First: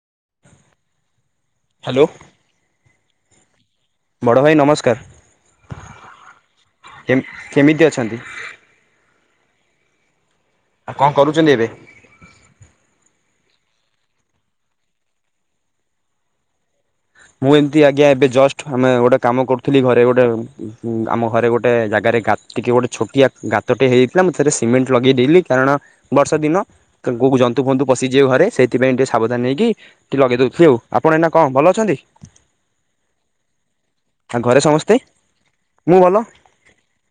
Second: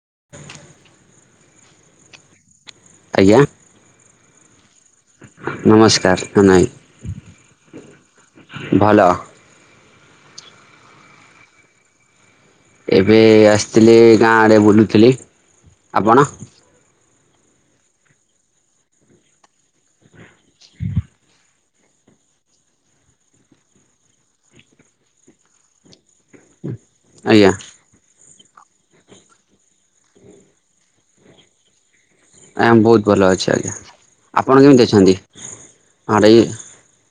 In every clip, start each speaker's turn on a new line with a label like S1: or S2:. S1: [inaudible]
S2: Hello.
S1: ଆଜ୍ଞା।
S2: ବଡ଼ ଭାଇ ନମସ୍କାର।
S1: ନମସ୍କାର।
S2: କେମ୍ କେମିତି
S1: [unintelligible]
S2: ଅଛନ୍ତି।
S1: ଭଲ।
S2: ଆଉ କଣ କରୁଛନ୍ତି ଏବେ?
S1: ଏବେ ଆସିଥିଲି ଗାଁ ଆଡ଼େ ବୁଲୁଥିଲି। ଆପଣ?
S2: ମୁଁ ଏମିତି ଆଜ୍ଞା ଏବେ ଜଷ୍ଟ ଆମେ ଗୋଟେ କାମ କରୁଥିଲି ଘରେ ଗୋଟେ ଆମ ଘରେ ଗୋ ଗୋଟେ ଜାଗାରେ ଗା ଟିକେ ଗୋଟେ ଛୋଟିଆ ଗାତଟେ ହେଇଯାଇଥିଲା। ମୁଁ ସେଥିରେ ସିମେଣ୍ଟ ଲଗେଇଦେଲି କାରଣ ବର୍ଷା ଦିନ ତ କୋଉ
S1: ଆଜ୍ଞା
S2: ଜନ୍ତୁ ଫନ୍ତୁ ପଶିଯିବ ଘରେ ସେଇଥିପାଇଁ ଟିକେ ସାବଧାନ ହେଇକି ଟିକେ ଲଗେଇଦେଉଥିଲି ଆଉ। ଆପଣ ଏଇନା କଣ ଭଲ ଅଛନ୍ତି?
S1: ଆଇ ଆମ୍ ବହୁତ ଭଲ ଅଛି ଆଜ୍ଞା।
S2: ଆଉ
S1: ଆପଣ
S2: ଘରେ
S1: କେମିତି
S2: ସମସ୍ତେ
S1: ଅଛନ୍ତି?
S2: ମୁଁ ଭଲ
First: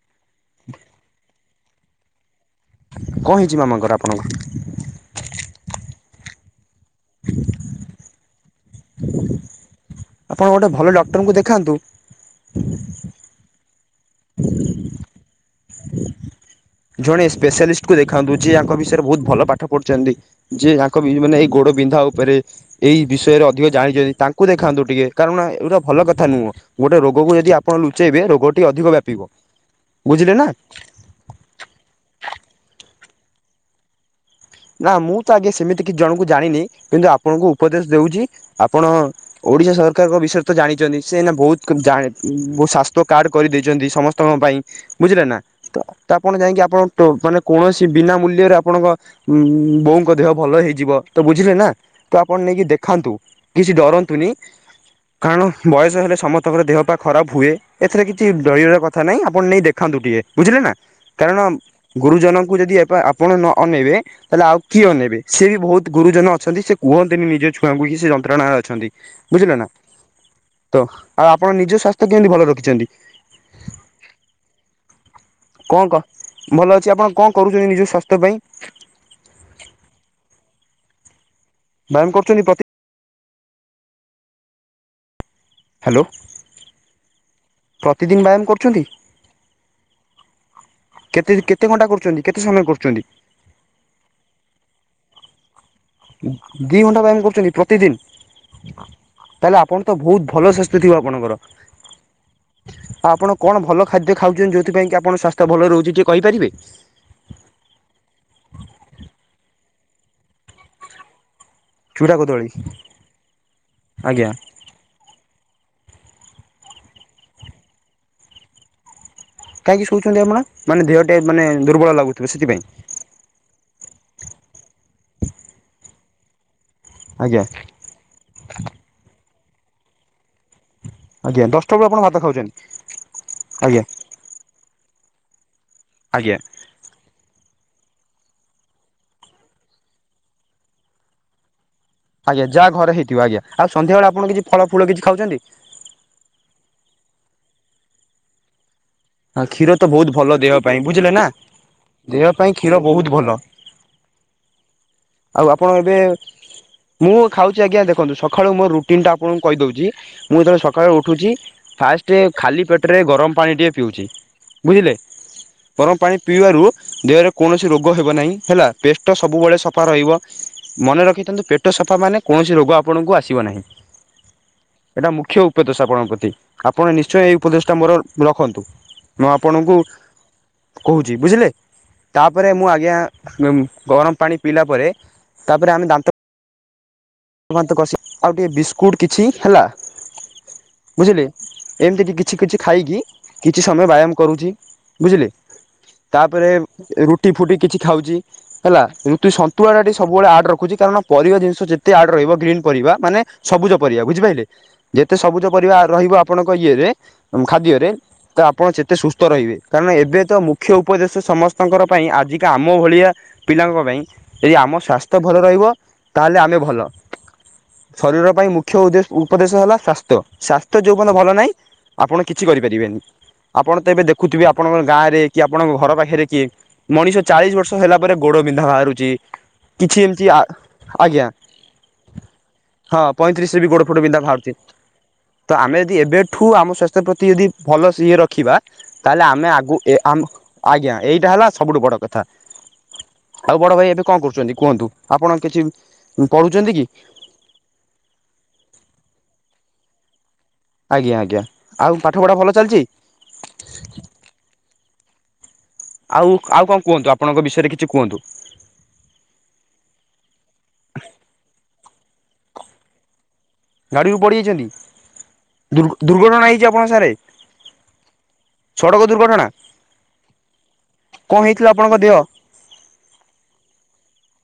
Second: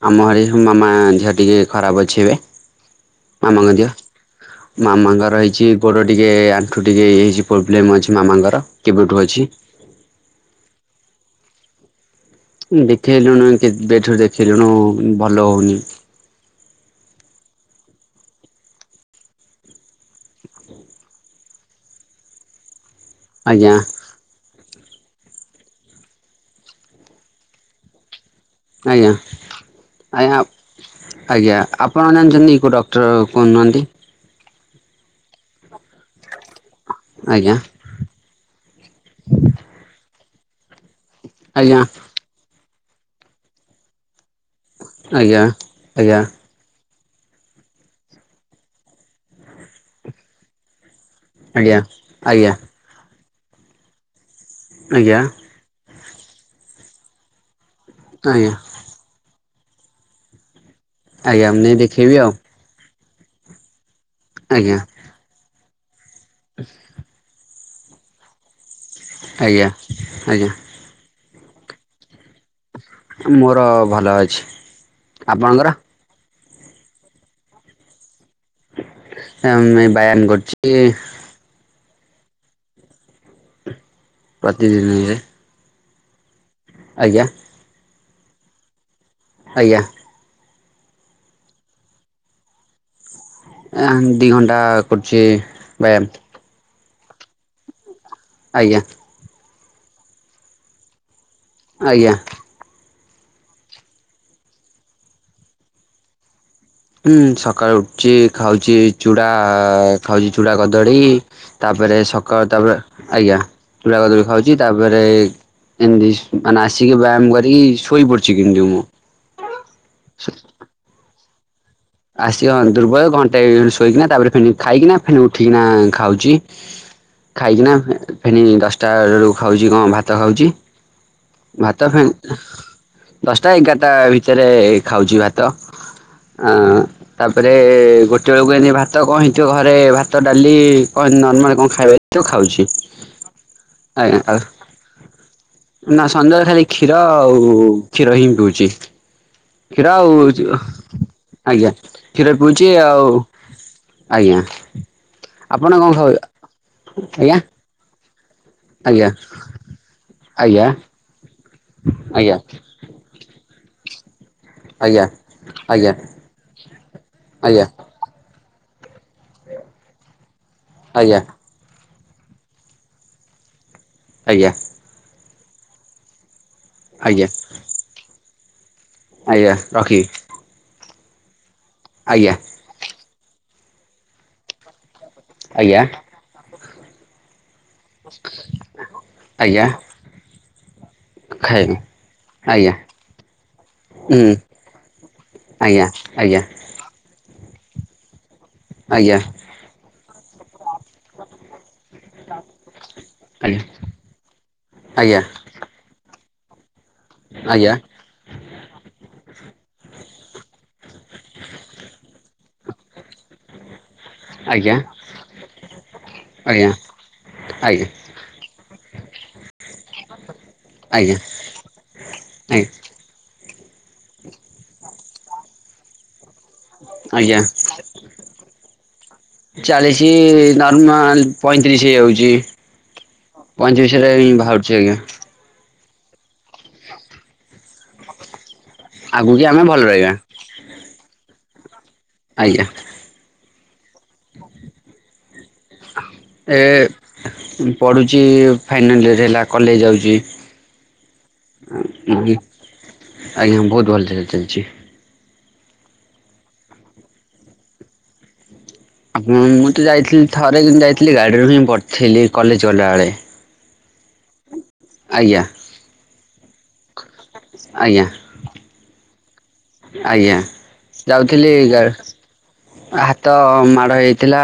S1: ଆମ ଆଡେ ଯୋଉ ମାମା ଝିଅ ଟିକେ ଖରାପ ଅଛି ଏବେ।
S2: କଣ ହେଇଛି
S1: ମାମାଙ୍କ ଦିଅ
S2: ମାମାଙ୍କର ଆପଣଙ୍କୁ
S1: ମାମାଙ୍କର ହେଇଛି ଗୋଡ ଟିକେ ଆଣ୍ଠୁ ଟିକେଇ ହେଇଛି ପ୍ରୋବ୍ଲେମ ଅଛି ମାମାଙ୍କର କେବେଠୁ ଅଛି।
S2: ଆପଣ ଗୋଟେ ଭଲ ଡକ୍ଟରଙ୍କୁ ଦେଖାନ୍ତୁ।
S1: କେଇଥର ଦେଖିଲଲୁଣୁ। ଭଲ ହଉନି।
S2: ଜଣେ ସ୍ପେଶାଲିଷ୍ଟ କୁ ଦେଖାନ୍ତୁ ଯିଏ ଙ୍କ ବିଷୟରେ ବହୁତ ଭଲ ପାଠ ପଢୁଛନ୍ତି ଯିଏଙ୍କ ମାନେ ଏଇ ଗୋଡ ବିନ୍ଧା ଉପରେ। ଏଇ ବିଷୟରେ ଅଧିକ
S1: ଆଜ୍ଞା।
S2: ଜାଣିଛନ୍ତି ତାଙ୍କୁ ଦେଖାନ୍ତୁ। ଟିକେ କାରଣ ଏଗୁଟା ଭଲ କଥା ନୁହଁ ଗୋଟେ ରୋଗକୁ ଯଦି ଆପଣ ଲୁଚେଇବେ ଗୋଟିଏ ଅଧିକ
S1: ଆଜ୍ଞା
S2: ବ୍ୟାପିବ
S1: ଆଜ୍ଞା
S2: ବୁଝିଲେ ନା।
S1: ଆଜ୍ଞା ଆପଣ ଜାଣିଛନ୍ତିଇଟ କ୍ଟ କରୁନାହାନ୍ତି।
S2: ନା ମୁୂତ ଆଗେ ସେମିତି କିଛି ଜଣଙ୍କୁ ଜାଣିନି କିନ୍ତୁ ଆପଣଙ୍କୁ
S1: ଆଜ୍ଞା
S2: ଉପଦେଶ ଦଉଛି ଆପଣ ଓଡିଶା ସରକାରଙ୍କ ବିଷୟ ତ ଜାଣିଛନ୍ତି। ସେ ବହୁତ
S1: ଆଜ୍ଞା।
S2: ଜଣେ ଶ କାର୍ଡ କରିଦେଇଛନ୍ତି ସମସ୍ତ ତମ ପାଇଁ ବୁଝିଲେ ନା
S1: ଆଜ୍ଞା
S2: ତ
S1: ଆଜ୍ଞା
S2: ତାପଣ ଯାଇକି ଆପଣ ମାନେ କୌଣସି ବିନା ମୂଲ୍ୟରେ ଆପଣଙ୍କ ବୋଉଙ୍କ ଦେହ ଭଲ ହେଇଯିବ ତ ବୁଝିଲେ ନା
S1: ଆଜ୍ଞା
S2: ତ ଆପଣ
S1: ଆଜ୍ଞା
S2: ନେଇକି ଦେଖାନ୍ତୁ କିଛି ଡରନ୍ତୁନି
S1: ଆଜ୍ଞା
S2: କାରଣ ବୟସ ହେଲେ ସମସ୍ତଙ୍କ ଦେହ ପାା ଖରାପ ହୁଏ ଏଥିରେ କିଛି
S1: ଆଜ୍ଞା
S2: ଡରିବାର କଥା ନାହିଁ ଆପଣ ନେଇଖନ୍ତୁ ଟିକେ ବୁଝିଲ ନା କାରଣ
S1: ଆଜ୍ଞା ମୁଁ ନେଇ ଦେଖେଇବି ଆଉ
S2: ଗୁରୁଜନଙ୍କୁ ଯଦି ଏ ପୁଣ ନ ଅନେଇବେ ତାହଲେ ଆଉ
S1: ଆଜ୍ଞା
S2: କିଏ ନେବେ ସି ବି ବହୁତ ଗୁରୁଜନ ଅଛନ୍ତି ସେ କୁହନ୍ତିନ ନିଜେ ଲାଗୁଛି ସେ ଯନ୍ତ୍ରଣା ରେ ଅଛନ୍ତି।
S1: ଆଜ୍ଞା ଆଜ୍ଞା
S2: ଆ ଆପଣ ନିଜ ସ୍ୱାସ୍ତ୍ୟ କେମିତି ଭଲରେ ରଖିଛନ୍ତି?
S1: ମୋର ଭଲ ଅଛି । ଆପଣଙ୍କର
S2: କଣ କ ଭଲ ଅଛି ଆପଣ କଣ କରୁଛନ୍ତି ନିଜ ସ୍ୱାସ୍ଥ୍ୟ ପାଇଁ?
S1: ଏଇ
S2: ମ୍ୟାମ କରୁଛନ୍ତି ପ୍ରତି
S1: ଆଜି ଏ
S2: ହାଲୋ।
S1: ଆଜ୍ଞା।
S2: ପ୍ରତିଦିନ୍ ବ୍ୟାମ୍ କରୁଛନ୍ତି?
S1: ଆଜ୍ଞା।
S2: କେତେ କେତେ ଘଣ୍ଟା କରୁଛନ୍ତି। କେତେ ସମୟ କରୁଛନ୍ତି?
S1: ଆ ଦି ଘଣ୍ଟା କରୁଛି। ବ୍ୟାଆମ୍।
S2: ଦିଇ ଘଣ୍ଟା ବ୍ୟାମ୍ କରୁଛନ୍ତି ପ୍ରତିଦିନ?
S1: ଆଜ୍ଞା।
S2: ତାହେଲେ ଆପଣ ତ ବହୁତ ଭଲ ଶାସ୍ଥ୍ୟ ଥିବ ଆପଣଙ୍କର।
S1: ଆଜ୍ଞା।
S2: ଆପଣ କଣ ଭଲ ଖାଦ୍ୟ ଖାଉଛନ୍ତି। ଯୋଉଥିପାଇ କି ଆପଣଙ୍କ ସ୍ଵାସ୍ଥ୍ୟ ଭଲ ରହୁଛି ଟିକଏ କହିପାରିବେ?
S1: ହୁଁ ସଖାଳୁ ଉଠି ଖାଉଛି ଚୁଡ଼ା ଖାଉଛି ଚୁଡ଼ା କଦଳୀ ତାପରେ
S2: ଚୁଡ଼ା କଦଳୀ
S1: ସକାଳୁ ତାପରେ ଆଜ୍ଞା ଚୁଡ଼ା କଦଳୀ
S2: ଆଜ୍ଞା
S1: ଖାଉଛି । ତାପରେ ଏମିତି ମାନେ ଆସିକି ବ୍ୟାୟାମ କରିକି ଶୋଇ ପଡଛି କିନ୍ତୁ ମୁଁ
S2: କାହିଁକି ଶୋଉଛନ୍ତି ଆପଣ ମାନେ ଦେହ ଟେ ମାନେ ଦୁର୍ବଳ ଲାଗୁଥିବ
S1: ଆସ
S2: ସେଥିପାଇଁ
S1: ଦୁର୍ବଳ ଘଣ୍ଟା ଶୋଇକିନା ତା ପରେ ଫିଲ୍ମ ମୁଁ ଉଠିକିନା ଖାଉଚି।
S2: ଆଜ୍ଞା
S1: ଖାଇକିନା ଫେନି ଦଶଟା ବେଳୁ ଖାଉଛି କଣ ଭାତ ଖାଉଛି।
S2: ଆଜ୍ଞା ଦଶଟା ବେଳୁ
S1: ଭାତ
S2: ଆପଣ
S1: ଖାଉଁ
S2: ଖାଉଛନ୍ତି
S1: ଦଶଟା
S2: ଆଜ୍ଞା
S1: ଏଗାରଟା ଭିତରେ ଖାଉଛି ଭାତ
S2: ଆଜ୍ଞା
S1: ଆଁ ତାପରେ ଗୋଟେ ବେଳ କୁ ଏଇନେ ଭାତ କଣ ହେଇଥିବ ଘରେ ଭାତ ଡାଲି କଣ ନର୍ମାଲ୍ କଣ? ଆଉ ଏଠୁ
S2: ଆଜ୍ଞା
S1: ଖାଉଛି
S2: ଯାହା
S1: [inaudible]
S2: ଘରେ ହେଇଥିବ ଆଜ୍ଞା ଆଉ
S1: ଅ
S2: ସନ୍ଧ୍ୟାବେଳେ ଆପଣ କିଛି ଫଳ ଫୁଳ କିଛି ଖାଉଛନ୍ତି?
S1: ସନ୍ଧ୍ୟା ବେଳେ ଖାଲି କ୍ଷୀର ଆଉ କ୍ଷୀର ହିଁ ପିଉଛି।
S2: ହଁ କ୍ଷୀର ତ ବହୁତ ଭଲ ଦେହ ପାଇଁ ବୁଝିଲେ ନା।
S1: ଆଜ୍ଞା
S2: ଦେହ
S1: କ୍ଷୀର
S2: ପାଇଁ
S1: ପିଉଚି
S2: କ୍ଷୀର ବହୁତ
S1: ଆଉ
S2: ଭଲ।
S1: ଆଜ୍ଞା।
S2: ଆଉ ଆପଣ
S1: କଣ
S2: ଏବେ
S1: ଖାଉ
S2: ମୁଁ ଖାଉଛି ଆଜ୍ଞା ଦେଖ ଦେଖନ୍ତୁ ସ ସକାଳୁ ମୋର
S1: ଆଜ୍ଞା
S2: ରୁଟିନଟା ଆପଣଙ୍କୁ କହିଦେଉଛି ମୁଁ ଯେତେବେଳେ
S1: ଆଜ୍ଞା
S2: ସକାଳୁ ଉଠୁଛି ଫାଷ୍ଟ
S1: ଆଜ୍ଞା।
S2: ଖାଲି ପେଟରେ ଗରମ ପାଣିଟିଏ ପିଉଛି । ବୁଝିଲେ
S1: ଆଜ୍ଞା ଆଜ୍ଞା
S2: ଗରମ ପାଣି ପିଇବାରୁ ଦେହରେ
S1: ଆଜ୍ଞା
S2: କୌଣସି ରୋଗ ହେବ ନାହିଁ। ହେଲା ପେଷ୍ଟ ସବୁବେଳେ ସ ସଫା ରହିବ । ମନେ
S1: ଆଜ୍ଞା
S2: ରଖିଥାନ୍ତୁ ପେଟ ସ ସଫା ମାନେ କୌଣସି ରୋଗ ଆପଣଙ୍କୁ ଆସିବ ନାହିଁ
S1: ଆଜ୍ଞା
S2: । ଏଟା ମୁଖ୍ୟ ଉ ଦୋଷ ଆପଣଙ୍କ ପ୍ରତି । ଆପଣ ନିଶ୍ଚୟ
S1: ଆଜ୍ଞା
S2: ଏହି ଉପଦେଶଟା ମୋର। ରଖନ୍ତୁ ।
S1: ଆଜ୍ଞା ରଖି ।
S2: କହୁଛି ବୁଝିଲେ । ତାପରେ ମୁଁ ଆଜ୍ଞା ‌। ଗମ-ଗରମ ପାଣି । ପିଇଲା ପରେ। ତାପରେ
S1: ଆଜ୍ଞା
S2: ଆମେ ଦାନ୍ତ । [unintelligible] ଆଉ ଟିକେ ବିସ୍କୁଟ୍ କିଛି
S1: ଆଜ୍ଞା
S2: ହେଲା । ବୁଝିଲେ
S1: ଖାଇବି
S2: ଏମିତି କି କିଛି କିଛି
S1: ଆଜ୍ଞା
S2: ଖାଇକି କିଛି ସମୟ ବ୍ୟାୟାମ
S1: ହୁଁ
S2: କରୁଛି ବୁଝିଲେ
S1: ଆଜ୍ଞା ଆଜ୍ଞା
S2: ତାପରେ ରୁଟି ଫୁଟି । କିଛି ଖାଉଛି । ହେଲା
S1: ଆଜ୍ଞା
S2: ରୁଟି ସନ୍ତୁଳାଡା। ସବୁବେଳେ ଆଡ ର୍ କୁଜି କାରଣ ପରିବା ଜିଷ ଯେତେ । ଯେତେ ଆଡ୍ ରହିବ ଗ୍ରୀନ ପରିବା ମାନେ ସବୁଜ
S1: ଆଜ୍ଞା
S2: ପରିବା ବୁଝିପାରିଲେ ଯେତେ
S1: ଆଜ୍ଞା
S2: ସବୁଜ ପରିବା ରହି ଆପଣଙ୍କ ଇଏରେ ।
S1: ଆଜ୍ଞା ଆଜ୍ଞା
S2: ଖାଦ୍ୟରେ ତ ଆପଣ ଯେତେ ସୁସ୍ଥ ରହିବେ କାରଣ ଏବେ ତ ମୁଖ୍ୟ ଉପଦେଶ ସମସ୍ତଙ୍କ ପାଇଁ ଆଜିକା । ମୋ ଭଳିଆ ପିଲାଙ୍କ ପାଇଁ । ଯଦି ଆମ
S1: ଆଜ୍ଞା
S2: ସ୍ୱାସ୍ଥ୍ୟ ଭଲ ରହିବ ତାହେଲେ ଆମେ ଭ
S1: ଆଜ୍ଞା
S2: ଭଲ ଶରୀର ପାଇଁ ମୁଖ୍ୟ । ଖଉ ଦେ । ଉପଦେଶ ହେଲା ସ୍ୱାସ୍ଥ୍ୟ ସ୍ୱାସ୍ଥ୍ୟ ଯୋଉ ପର୍ଯ୍ୟନ୍ତ
S1: ଆଜ୍ଞା ଆଜ୍ଞା
S2: ଭଲ ନାହିଁ ଆପଣ କିଛି କରିପାରିବେନି ଆପଣ ତ ଏବେ ଦେଖୁଥିବେ ଆପଣଙ୍କ ଗାଁରେ । ରେ କି ଆପଣଙ୍କ ଘର ପାଖରେ କିଏ? ମଣିଷ
S1: ଆଜ୍ଞା
S2: ଚାଳିଶ ବର୍ଷ ହେଲା ପରେ ଗୋଡ ବିନ୍ଧା ବାହାରୁଛି କିଛି
S1: ଚାଳିଶି
S2: ଏମିତି
S1: ନର୍ମାଲ
S2: ଆଜ୍ଞା।
S1: ପଇଁତିରିଶ ହେଇଯାଉଛି
S2: ହଁ ବି ଗୋଡ଼ ଫୋଡ଼
S1: ପଇଁତିରିଶରେ
S2: ବିନ୍ଧା
S1: ବାହାରୁଛି ଆଜ୍ଞା।
S2: ତ ଆମେ ଯଦି ଏବେଠୁ ଆମ ସ୍ୱାସ୍ଥ୍ୟ ପ୍ରତି ଯଦି ଭଲ ଇଏ ରଖିବା। ତାହେଲେ
S1: ଆଗକୁ
S2: ଆମେ ଆଗ
S1: ଭଲ ରହିବା
S2: ଆଜ୍ଞା ଏଇଟା ହେଲା। ସବୁଠୁ ବଡ଼ କଥା
S1: ଆଜ୍ଞା
S2: ଆଉ ବଡ ଭାଇ ଏବେ କଣ କରୁଛନ୍ତି କୁହନ୍ତୁ ଆପଣ କିଛି
S1: ଏ
S2: ପଢ଼ୁଛନ୍ତି କି
S1: ପଢୁଛି ଫାଇନାଲ ଇୟର ହେଲା କଲେଜ ଯାଉଛି
S2: ଆଜ୍ଞା ଆଜ୍ଞା ଆଉ ପାଠ ପଢା ଭଲ
S1: ଆଜ୍ଞା ବହୁତ ଭଲ
S2: ଚାଲିଛି
S1: ଚାଲିଛି
S2: ଆଉ ଆଉ କଣ କୁହନ୍ତୁ ଆପଣଙ୍କ ବିଷୟରେ କିଛି କୁହନ୍ତୁ
S1: ହ ମୁଁ ତ ଯାଇଥିଲି ଥରେ କି ଯାଇଥିଲି ଗାଡିରୁ ହିଁ ବଥିଲି ଥିଲି କଲେଜ ଗଲାବେଳେ
S2: ଗାଡ଼ିକୁ ପଡ଼ିିଯାଇଛନ୍ତି
S1: ଆଜ୍ଞା
S2: ଦୁର୍ ଦୁର୍ଘଟଣା ହେଇଯ ଆପଣ [unintelligible]
S1: ଆଜ୍ଞା
S2: ଦୁର୍ଘଟଣା
S1: ଆଜ୍ଞା
S2: କଣ
S1: ଯାଉଥିଲି
S2: ହେଇଥିଲା ଆପଣଙ୍କ ଦେହ
S1: ହାତ ମାଡ଼ ହେଇଥିଲା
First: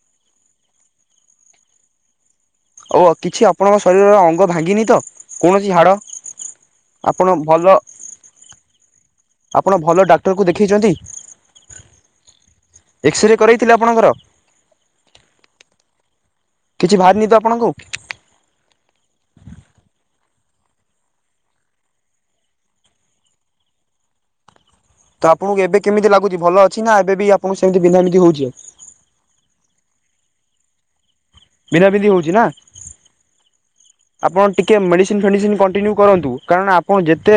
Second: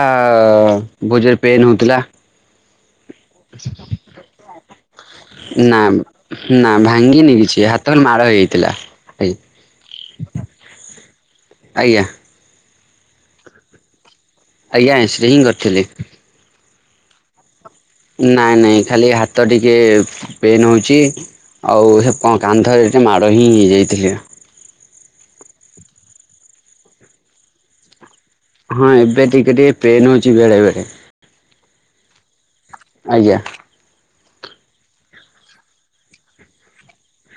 S1: ଭୋଜିରେ ପେନ୍ ହଉଥିଲା
S2: ଓ କିଛି ଆପଣଙ୍କ ଶରୀରର ଅଙ୍ଗ ଭାଙ୍ଗିନି ତ କୌଣସି
S1: ନା
S2: ହାଡ଼
S1: ନା ଭାଙ୍ଗିନି
S2: ଆପଣ
S1: କିଛି
S2: ଭଲ
S1: ହାତ ଖାଲି ମାଡ଼ ହେଇଯାଇଥିଲା।
S2: ଆପଣ ଭଲ ଡାକ୍ତରକୁ ଦେଖାଇଛନ୍ତି
S1: ଆଜ୍ଞା
S2: ଏକ୍ସରେ କରରେଇଥିଲେ ଆପଣଙ୍କର
S1: ଆଜ୍ଞା ଶ୍ରୀ କରିଥିଲି
S2: କିଛି ବାହାରନି ତୁ ଆପଣଙ୍କୁ କଉ କି
S1: ନାଇଁ ନାଇଁ ଖାଲି ହାତ ଟିକେ ପେନ୍ ହେଉଛି ଆଉ ସେ କାନ୍ଧରେ ଟିକେ ମାଡ଼ ହିଁ ହେଇଯାଇଥିଲେ
S2: ତ ଆପଣଙ୍କୁ ଏବେ କେମିତି ଲାଗୁଛି ଭଲ ଅଛି ନା ଏବେ ବି ଆପଣଙ୍କୁ ସେମିତି ବିନ୍ଧାିଧ ହଉଛି
S1: ହଁ ଏବେ ଟିକେ ଟିକେ ପେନ୍ ଅଛି ଚି ବେଳେବେେଳେ
S2: ବିଧା ବିିନ୍ଧି ହେଉଛି ନା
S1: ଆଜ୍ଞା
S2: ଆପଣ ଟିକେ ମେଡିସିନ ଫେଡିସିନ କଣ୍ଟିନ୍ୟୁ କରନ୍ତୁ କାରଣ ଆପଣ ଯେତେ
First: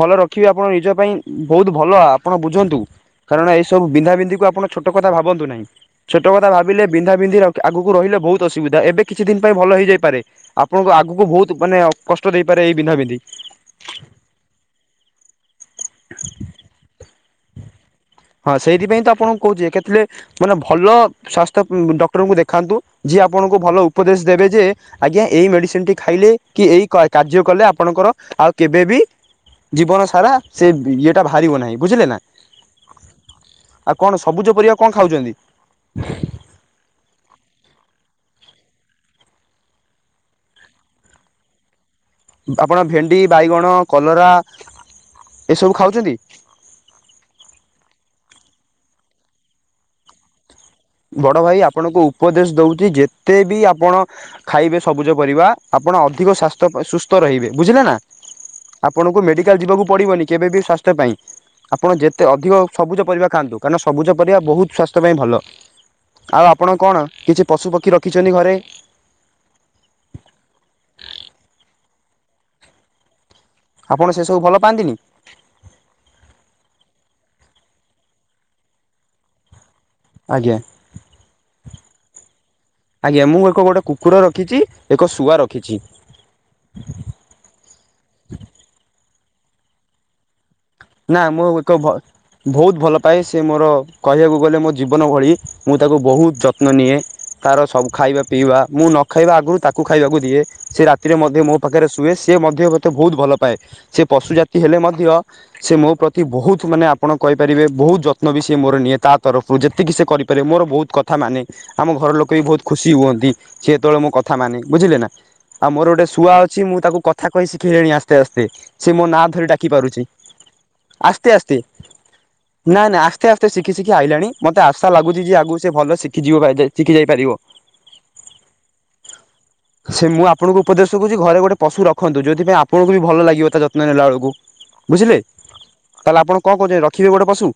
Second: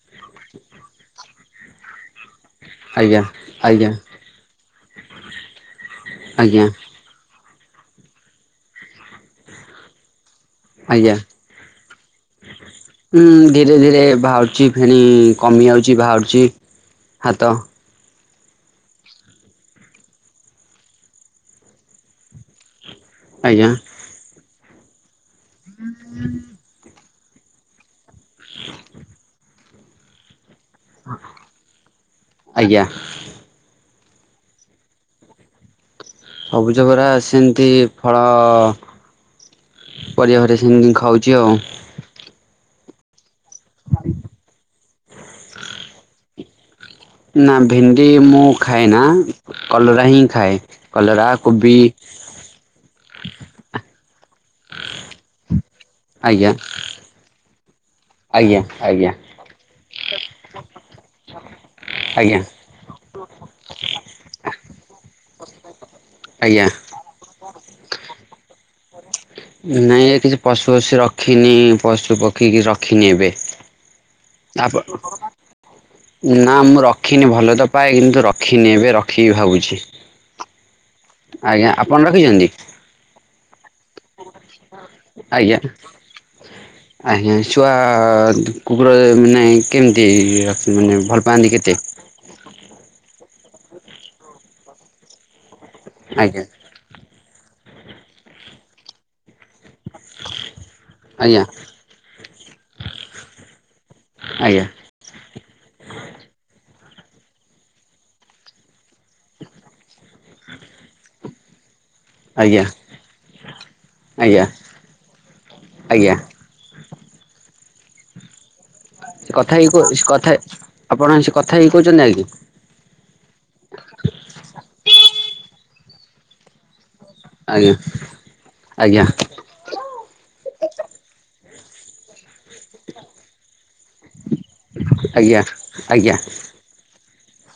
S2: ଭଲ ରଖିବେ ଆପଣ ନିଜ ପାଇଁ ବହୁତ ଭଲ ଆପଣ ବୁଝନ୍ତୁ
S1: ଆଜ୍ଞା
S2: କାରଣ ଏଇ ସବୁ
S1: ଆଜ୍ଞା
S2: ବିନ୍ଧା ବିନ୍ଧି କ ଆପଣ ଛୋଟ କଥା ଭାବନ୍ତୁ ନାହିଁ ଛୋଟଥା
S1: ଆଜ୍ଞା
S2: ଭିଲେ ବିନ୍ଧା ବିନ୍ଧି ର ଆଗକୁ ରହିଲେ ବହୁତ ଅସୁବିଧା ଏବେ କିଛି ଦିନ ପାଇଁ ଭଲ ହେଇଯାଇପାରେ ଆପଣଙ୍କ ଆଗକୁ ବହୁତ ମାନେ କଷ୍ଟ ଦେଇ
S1: ହୁଁ ଧୀରେ ଧୀରେ ବାହାରୁଛି ଫିଣି କମିଯାଉଛି ବାହାରୁଛି ହାତ
S2: ହଁ ସେଇଥିପାଇଁ ତ ଆପଣ କହୁଛି କେତେଳେ ମାନେ ଭଲ ସ୍ଵାସ୍ଥ୍ୟ ଡକ୍ଟରଙ୍କୁ ଦେଖାନ୍ତୁ ଯିଏ ଆପଣଙ୍କୁ
S1: ଆଜ୍ଞା
S2: ଭଲ ଉପଦେଶ ଦେବେ ଯେ ଆଜ୍ଞା ଏଇ ମେଡିସିନ ଟି ଖାଇଲେ କି ଏଇ କ କାର୍ଯ୍ୟ କଲେ ଆପଣଙ୍କର ଆଉ କେବେ ବି ଜୀବନ ସାରା ସେ ଇଏଟା ବାହାରିବ ନାହିଁ ବୁଝିଲେ ନା।
S1: ଆଜ୍ଞା
S2: ଆଉ କଣ ସବୁଜ ପରିବା କଣ ଖାଉଛନ୍ତି।
S1: ସବୁଜ ପରା ସେମିତି ଫଳ ପରିବା ଘରେ ସେମିତି ଖାଉଛି ଆଉ।
S2: ଆପଣ ଭେଣ୍ଡି ବାଇଗଣ କଲରା ଏସବୁ ଖାଉଛନ୍ତି।
S1: ନା ଭେଣ୍ଡି ମୁଁ ଖାଏ ନା କଲରା ହିଁ ଖାଏ। କଲରା
S2: ବଡ ଭାଇ
S1: କୋବି
S2: ଆପଣଙ୍କୁ ଉପଦେଶ ଦଉଛି ଯେତେ ବି ଆପଣ ଖାଇବେ ସବୁଜ ପରିବା ଆପଣ ଅଧିକ
S1: ଆଜ୍ଞା
S2: ସ୍୍ୱାସ୍ଥ ସୁସ୍ଥ ରହିବେ। ବୁଝିଲେ ନା
S1: ଆଜ୍ଞା ଆଜ୍ଞା
S2: ଆପଣଙ୍କୁ ମେଡିକାଲ ଯିବାକୁ ପଡିବନି କେବେବି ସ୍ୱାସ୍ଥ୍ୟ ପାଇଁ ଆପଣ ଯେତେ
S1: ଆଜ୍ଞା
S2: ଅଧିକ ସବୁଜ ପରିବା ଖାଆନ୍ତୁ କାରଣ ସବୁଜ ପରିବା ବହୁତ ସ୍ୱାସ୍ଥ୍ୟ ପାଇଁ ଭଲ। ଆଉ
S1: ଆଜ୍ଞା
S2: ଆପଣ କଣ କିଛି ପଶୁ ପକ୍ଷୀ ରଖିଛନ୍ତି ଘରେ
S1: ନାଇଁ କିଛି ପଶୁ ପକ୍ଷୀ ରଖିନି ପଶୁ ପକ୍ଷୀ କି ରଖିନି ଏବେ
S2: ଆପଣ ସେ ସବୁ ଭଲ
S1: ଆପ
S2: ପାଆନ୍ତିନି।
S1: ନା ମୁଁ ରଖିନି ଭଲ ତ ପାଏ କିନ୍ତୁ ରଖିନି ଏବେ ରଖିକି ଭାବୁଛି।
S2: ଆଜ୍ଞା।
S1: ଆଜ୍ଞା ଆପଣ ରଖିଛନ୍ତି
S2: ଆଜ୍ଞା ମୁଁ ଏକ ଗୋଟେ କୁକୁର ରଖିଛି ଏକ ଶୁଆ ରଖିଛି
S1: ଆଜ୍ଞା ଛୁଆ ପାଇଁ କେମିତି ମାନେ ଭଲ
S2: ନା ମୁଁ
S1: ପାଆନ୍ତି କେତେ?
S2: ଏକ ବହୁତ ଭଲ ପାଏ। ସେ ମୋର କହିବାକୁ ଗଲେ ମୋ ଜୀବନ ଭଳି ମୁଁ ତାକୁ ବହୁତ
S1: ଆଜ୍ଞା
S2: ଯତ୍ନ ନିଏ। ତାର ସବୁ ଖାଇବା ପିଇବା ମୁଁ ନ ଖାଇବା ଆଗରୁ ତାକୁ ଖାଇବାକୁ ଦିଏ ସେ ରାତିରେ ମଧ୍ୟ
S1: ଆଜ୍ଞା
S2: ମୋ ପାଖରେ ଶୁଏ ସେ ମଧ୍ୟ ମୋତେ ବହୁତ ଭଲ ପାଏ ସେ ପଶୁ ଜାତି
S1: ଆଜ୍ଞା
S2: ହେଲେ ମଧ୍ୟ ମୋ ପ୍ରତି ବହୁତ ମାନେ ଆପଣ କହିପାରିବେ ବହୁତ ଯତ୍ନ ବି ସେ ମୋର ନିଏ ତା ତରଫରୁ ଯେତିକି ସେ କରିପାରିବେ ମୋର ବହୁତ କଥା ମାନେ ଆମ ଘର ଲୋକ ବି ବହୁତ
S1: ଆଜ୍ଞା
S2: ଖୁସି ହୁଅନ୍ତି ସି ଯେତେବେଳେ ମୁଁ କଥା
S1: ଆଜ୍ଞା
S2: ମାନେ ବୁଝିଲେ ନା ଆଉ ମୋର ଗୋଟେ
S1: ଆଜ୍ଞା
S2: ଶୁଆ ଅଛି ମୁଁ ତାକୁ କଥା କହି ଶିଖିଲେଣି ଆସ୍ତେ ଆସ୍ତେ ସେ ମୋ ନାଁ ଧରି
S1: କଥା ହେଇ
S2: ଡାକି ପାରୁଛି।
S1: ସେ କଥା ଆପଣ
S2: ଆସ୍ତେ
S1: ସେ
S2: ଆସ୍ତ
S1: କଥା ହେଇ କହୁଛନ୍ତି ଆଜ୍ଞା
S2: ନାଇ ନାଇଁ ଆସ୍ତେ ଆସ୍ତେ ଶିଖି ଶିଖି ଆଇଲାଣି ମତେ ଆଶା ଲାଗୁଛି ଯେ ଆଗକୁ ସେ ଭଲ ଶିଖ। କି ଯିବ ବାାଇିଲେ। ଚିକି ଯାଇପାରିବ
S1: ଆଜ୍ଞା ଆଜ୍ଞା
S2: ସେ ମୁଁ ଆପଣଙ୍କୁ ଉପଦେଶ କଛି ଘରେ ଗୋଟେ ପଶୁ ରଖନ୍ତୁ ଯଦି। ସେଥିପଁ ଆପଣଙ୍କୁ ବି ଭଲ ଲାଗିବ ତା ନେ ନଲା ଅଳକୁୁ ବୁଝିଲେ
S1: ଆଜ୍ଞା ଆଜ୍ଞା
S2: ତାହେଲେ ଆପଣ କଣ କହୁେ [unintelligible] ପଶୁ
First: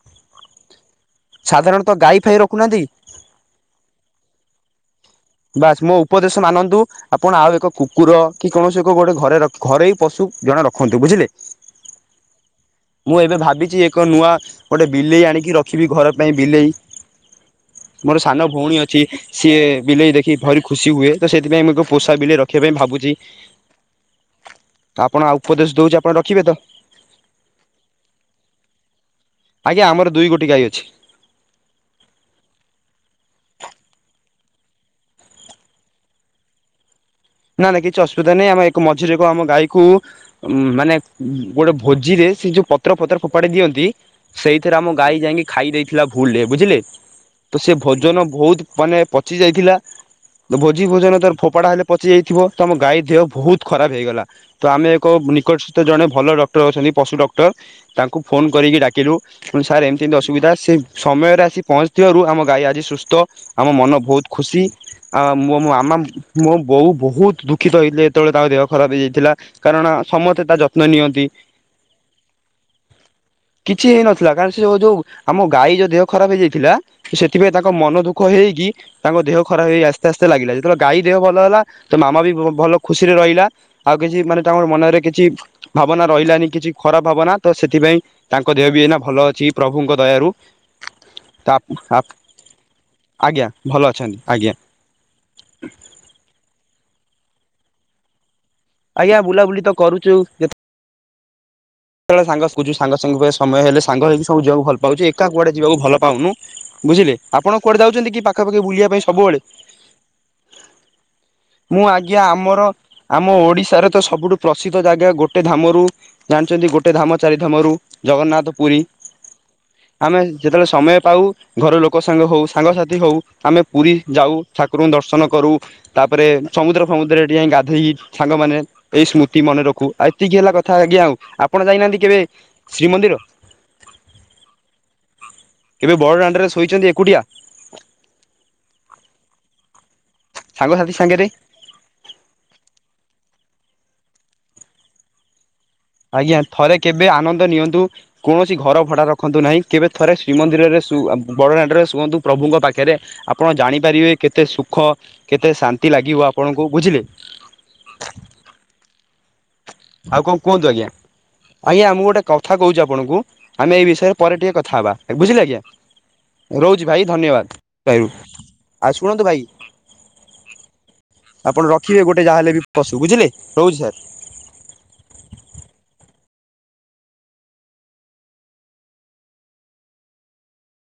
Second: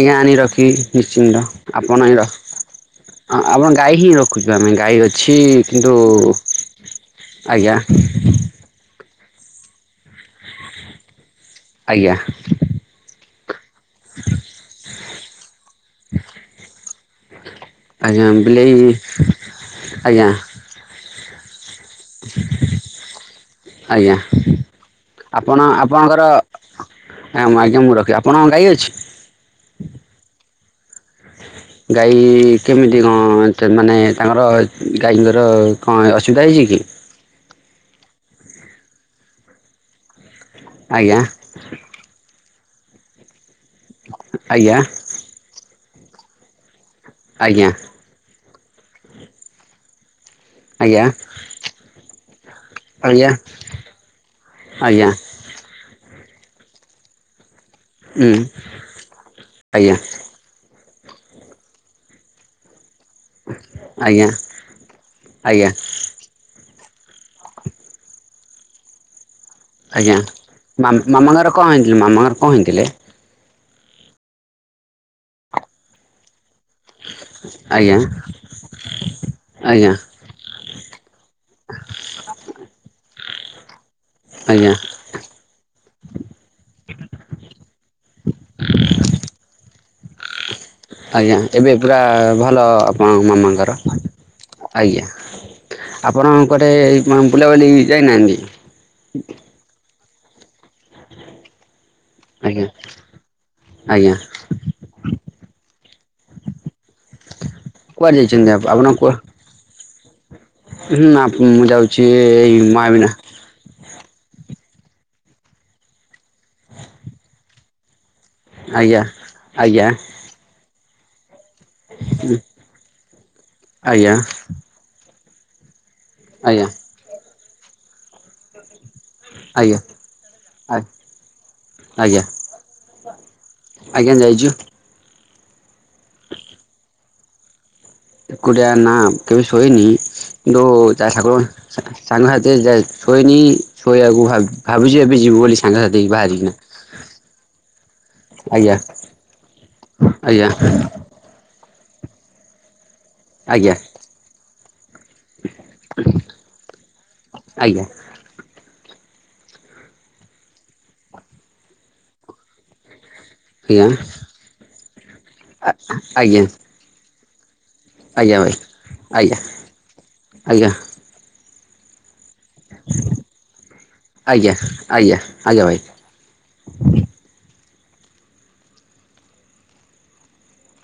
S1: ଆଜ୍ଞା ଆଣି ରଖିବି ନିଶ୍ଚିନ୍ତ
S2: ସାଧାରଣତଃ
S1: ଆପଣ
S2: ଗାଈ
S1: ହ
S2: ଫାଇ ରଖୁନାହାନ୍ତି
S1: ଆପଣ ଗାଈ ହିଁ ରଖୁଛୁ ଆମେ ଗାଈ ଅଛି
S2: ବାସ୍
S1: କିନ୍ତୁ
S2: ମୋ ଉପଦେଶ ମାନନ୍ତୁ ଆପଣ ଆଉ ଏକ
S1: ଆଜ୍ଞା
S2: କୁକୁର କି କୌଣସି ଗୋଟେ ଘରେ ରଖ ଘରେୋଇ ପଶୁ ଜଣେ ରଖନ୍ତୁ ବୁଝିଲେ
S1: ଆଜ୍ଞା
S2: ମୁଁ ଏବେ ଭାବିଛି ଏକ ନୂଆ ଗୋଟିେ ବିଲେଇ ଆଣିକି ରଖିବି ଘର ପାଇଁ ବିଲେଇ ମୋର
S1: ଆଜ୍ଞା
S2: ସାନ
S1: ବିଲେଇ
S2: ଭଉଣୀ ଅଛି ସିଏ ବିଲେଇ
S1: ଆଜ୍ଞା
S2: ଦେଖି ଭାର ଖୁସି ହୁଏ ତ ସେଥିପାଇଁମ ପୋଷା ବିଲ ରଖିବା ପାଇଁ ଭାବୁଛି
S1: ଆଜ୍ଞା
S2: ଆପଣ ଉପଦେଶ ଦଉ
S1: ଆପଣଙ୍କର ଆଁ ଆଜ୍ଞା ମୁଁ ରଖିବି ଆପଣଙ୍କ ଗାଈ ଅଛି
S2: ଆଜ୍ଞା ଆମର ଦୁଇ ଗୋଟିଏ ଗାଈ ଅଛି
S1: ଗାଈ କେମିତି କଣ ମାନେ ତାଙ୍କର ଗାଈଙ୍କର କଣ ଅସୁବିଧା ହେଇଛି କି
S2: ନା ନା କିଛି ଅସୁବିଧା ନାହିଁ ଆମେ ଏକ ମଝିରେକୁ ଆମ ଗାଈକୁ ଉଁ ମାନେ
S1: ଆଜ୍ଞା
S2: ଗୋଟେ ଭୋଜିରେ ସେ ଯୋଉ ପତ ପତ ଫୋପାଡ଼ିିଅନ୍ତି ସେଇଥିରେ
S1: ଆଜ୍ଞା
S2: ଆମ ଗାଈ ଯାଇକି ଖାଇ ଦେଇ ଥିଲା ଭୁଲରେ ବୁଝିଲେ ତ
S1: ଆଜ୍ଞା
S2: ସେ ଭୋଜନ ବହୁତ ମାନେ ପଚି ଯାଇଥିଲା ଭୋଜି
S1: ଆଜ୍ଞା
S2: ଭୋଜନ ଫୋପଡ଼ା ହେଲେ ପଚିଯାଇଥିବ ତ ଆମ ଗାଈ ଦେହ
S1: ଆଜ୍ଞା
S2: ବହୁତ ଖରାପ ହେଇଗଲା ତ ଆମେ ଏକ
S1: ଆଜ୍ଞା
S2: ନିକଟସ୍ଥ ଜଣେ ଭଲ ଡକ୍ଟର ଅଛନ୍ତି ପଶୁ ଡକ୍ଟର ତାଙ୍କୁ
S1: ହୁଁ
S2: ଫୋନ କରିକି ଡାକିଲୁ ତୁ ସାର୍
S1: ଆଜ୍ଞା
S2: ଏମିତି ଏମିତି ଅସୁବିଧା ସେ ସମୟରେସି ପହଞ୍ଚିଥିବାରୁ ଆମ ଗାଈ ଆଜି ସୁସ୍ଥ ତ ଆମ ମନ ବହୁତ
S1: ଆଜ୍ଞା
S2: ଖୁସି ଆ ମୋ
S1: ଆଜ୍ଞା
S2: ଆମ ମୋ ବୋଉ ବହୁତ ଦୁଃଖିତ ହେଇଥିଲେ ଯେତେବେଳେ ତାଙ୍କ ଦେହ ଖରାପ ହେଇଯାଇଥିଲା କାରଣ
S1: ଆଜ୍ଞା
S2: ସମସ୍ତେ ତା ଯତ୍ନ ନିଅନ୍ତି
S1: ମାମା ଗଁର କଣ ହେଇଥିଲେ ମାମାଙ୍କର କଣ ହେଇଥିଲେ
S2: କିଛି ହେଇନଥିଲା କାରଣ ସେଉ ଯୋଉ ଆମ ଗାଈ ଯୋଉ ଦେହ ଖରାପ ହେଇଯାଇଛି ଥିଲା ସେଥିପାଇଁ ତାଙ୍କ ମନ
S1: ଆଜ୍ଞା
S2: ଦୁଃଖ ହେଇକି ତାଙ୍କ ଦେହ ଖରାପ ହେଇକି
S1: ଆଜ୍ଞା
S2: ଆସ୍ତେ ଆସ୍ତେ ଲାଗିଲା ଯେତେବେଳେ ଗାଈ ଦେହ ଭଲ ହେଲା ତ ମାମା ବି ଭଲ [unintelligible] ରହିଲା। ଆଉ କିଛି ମାନେ ତାଙ୍କର
S1: ଆଜ୍ଞା
S2: ମନରେ କିଛି ଭାବ୍ ଭାବନା ରହିଲାନି କିଛି ଖରାପ ଭାବନା, ତ ସେଥିପାଇଁ ତାଙ୍କ ଦେହ ବି ଏନା ଭଲ ଅଛି ପ୍ରଭୁଙ୍କ ଦୟାରୁ।
S1: ଆଜ୍ଞା ।ଏବେ ପୁରା ଭଲ ଆପଣଙ୍କ
S2: ଆଜ୍ଞା
S1: ମାମାଙ୍କର
S2: ଭଲ ଅଛନ୍ତି
S1: ଆଜ୍ଞା ଆପଣ [unintelligible] ମାନ ବୁଲାବୁଲି ଯାଇନାହାନ୍ତି।
S2: ଆଜ୍ଞା ବୁଲାବୁଲି ତ କରୁଛୁ [inaudible] ସେତେବେଳେ ସାଙ୍ଗ
S1: ଆଜ୍ଞା
S2: ଶିଖୁଛୁ ସାଙ୍ଗ ସାଙ୍ଗ ସମୟ ହେଲେ ସାଙ୍ଗ
S1: ଆଜ୍ଞା
S2: ହେଇକି ସବୁ ଯିବାକୁ ଭଲ ପାଉଛୁ, ଏକା କୁଆଡେ ଯିବାକୁ ଭଲ ପାଉନୁ ବୁଝିଲେ ଆପଣ କୁଆଡେ ଯାଉଛନ୍ତି କି
S1: କୁଆଡ଼େ
S2: ପାଖା
S1: ଯାଇଛନ୍ତି
S2: ପାାଖି
S1: ଆପଣ
S2: ବୁଲିବା ପାଇଁ
S1: କୁହ
S2: ସବୁବେଳେ,
S1: ହୁଁ
S2: ମୁଁ
S1: ଯାଉଛି
S2: ଆଜ୍ଞା
S1: ଏଇ
S2: ଆମର
S1: ମହାବିନା
S2: ଆମ ଓଡିଶାର ତ ସବୁଠୁ ପ୍ରସିଦ୍ଧ ଜାଗା ଗୋଟେ ଧାମ ରୁ ଜା ଯଦି ଗୋଟେ ଧାମ ଚାରି ଧାମ ରୁ ଜଗନ୍ନାଥ ପୁରୀ,
S1: ଆଜ୍ଞା ଆଜ୍ଞା
S2: ଆମେ ଯେତେବେଳେ ସମୟ ପାଉ। ଘର ଲୋକ ସାଙ୍ଗ ହଉ, ସାଙ୍ଗସାଥି ହଉ ଆମେ ପୁରୀ
S1: ଆଜ୍ଞା
S2: ଯାଉ ଠାକୁରଙ୍କୁ ଦର୍ଶନ କରୁ। ତାପରେ
S1: ଆଜ୍ଞା
S2: ସମୁଦ୍ର ଫମୁଦ୍ର ରେ ଟିକେ ଗା ଇ ସାଙ୍ଗ ମାନେ। ଏଇ ସ୍ମୃତି ମନେ
S1: ଆଜ୍ଞା
S2: ରଖୁ, ଆ ଏତିକି ହେଲା କଥା
S1: ଆ
S2: ଆଜ୍ଞା ଆଉ ଆପଣ ଯାଇନାହାନ୍ତି କେବେ
S1: ଆଜ୍ଞା
S2: ଶ୍ରୀମନ୍ଦିର?
S1: ଆଜ୍ଞା ଯାଇଛୁ
S2: କେବେ ବଡ ଦାଣ୍ଡରେ ଶୋଇଛନ୍ତି ଏକୁଟିଆ?
S1: ଏକୁଟିଆ ନା କେବେ ଶୋଇନି । କିନ୍ତୁ
S2: ସାଙ୍ଗସାଥି ସାଙ୍ଗରେ
S1: [inaudible] ସାଙ୍ଗସାଥୀ ର ଯାଏ ଶୋଇନୀ। ଶୋଇ ଆଗକୁ ଭାବ ଭାବୁଛି ଏବେ ଯିବୁ ବୋଲି। ସାଙ୍ଗସାଥି
S2: ଆଜ୍ଞା
S1: ବାହାରିକିନା
S2: ଥରେ କେବେ ଆନନ୍ଦ ନିଅନ୍ତୁ କୌଣସି
S1: ଆଜ୍ଞା
S2: ଘର ଭଡା ରଖନ୍ତୁ ନାହିଁ, କେବେ ଥରେ
S1: ଆଜ୍ଞା
S2: ଶ୍ରୀମନ୍ଦିରରେ ସୁ ଆ ବଡଦାଣ୍ଡର ଶୁ । ଶୁଅନ୍ତୁ ପ୍ରଭୁଙ୍କ ପାଖରେ। ଆପଣ
S1: ଆଜ୍ଞା
S2: ଜାଣିପାରିବେ କେତେ ସୁଖ, କେତେ ଶାନ୍ତି ଲାଗିବ ଆପଣଙ୍କୁ ବୁଝିଲେ।
S1: ଆଜ୍ଞା
S2: ଆଉ କଣ କୁହନ୍ତୁ ଆଜ୍ଞା, ଆଜ୍ଞା ମୁଁ ଗୋଟେ କଥା କହୁଛି ଆପଣଙ୍କୁ? ଆମେ ଏଇ ବିଷୟରେ ପରେ ଟିକେ କଥା ହେବା? ବୁଝିଲେ ଆଜ୍ଞା
S1: ଆଜ୍ଞା ଆଜ୍ଞା
S2: ।ରହୁଛି ଭାଇ ଧନ୍ୟବାଦ। ଭାଇ
S1: ଆଜ୍ଞା ଭାଇ,
S2: ଆଉ ଶୁଣନ୍ତୁ ଭାଇ
S1: ଆଜ୍ଞା ଆଜ୍ଞା।
S2: ଆପଣ ରଖିବେ ଗୋଟେ । ଗୋଟେ ଯାହାହେଲେ ବି ପଶୁ ବୁଝିଲେ ରହୁଛି ସାର୍।
S1: ଆଜ୍ଞା ଆଜ୍ଞା ଭାଇ।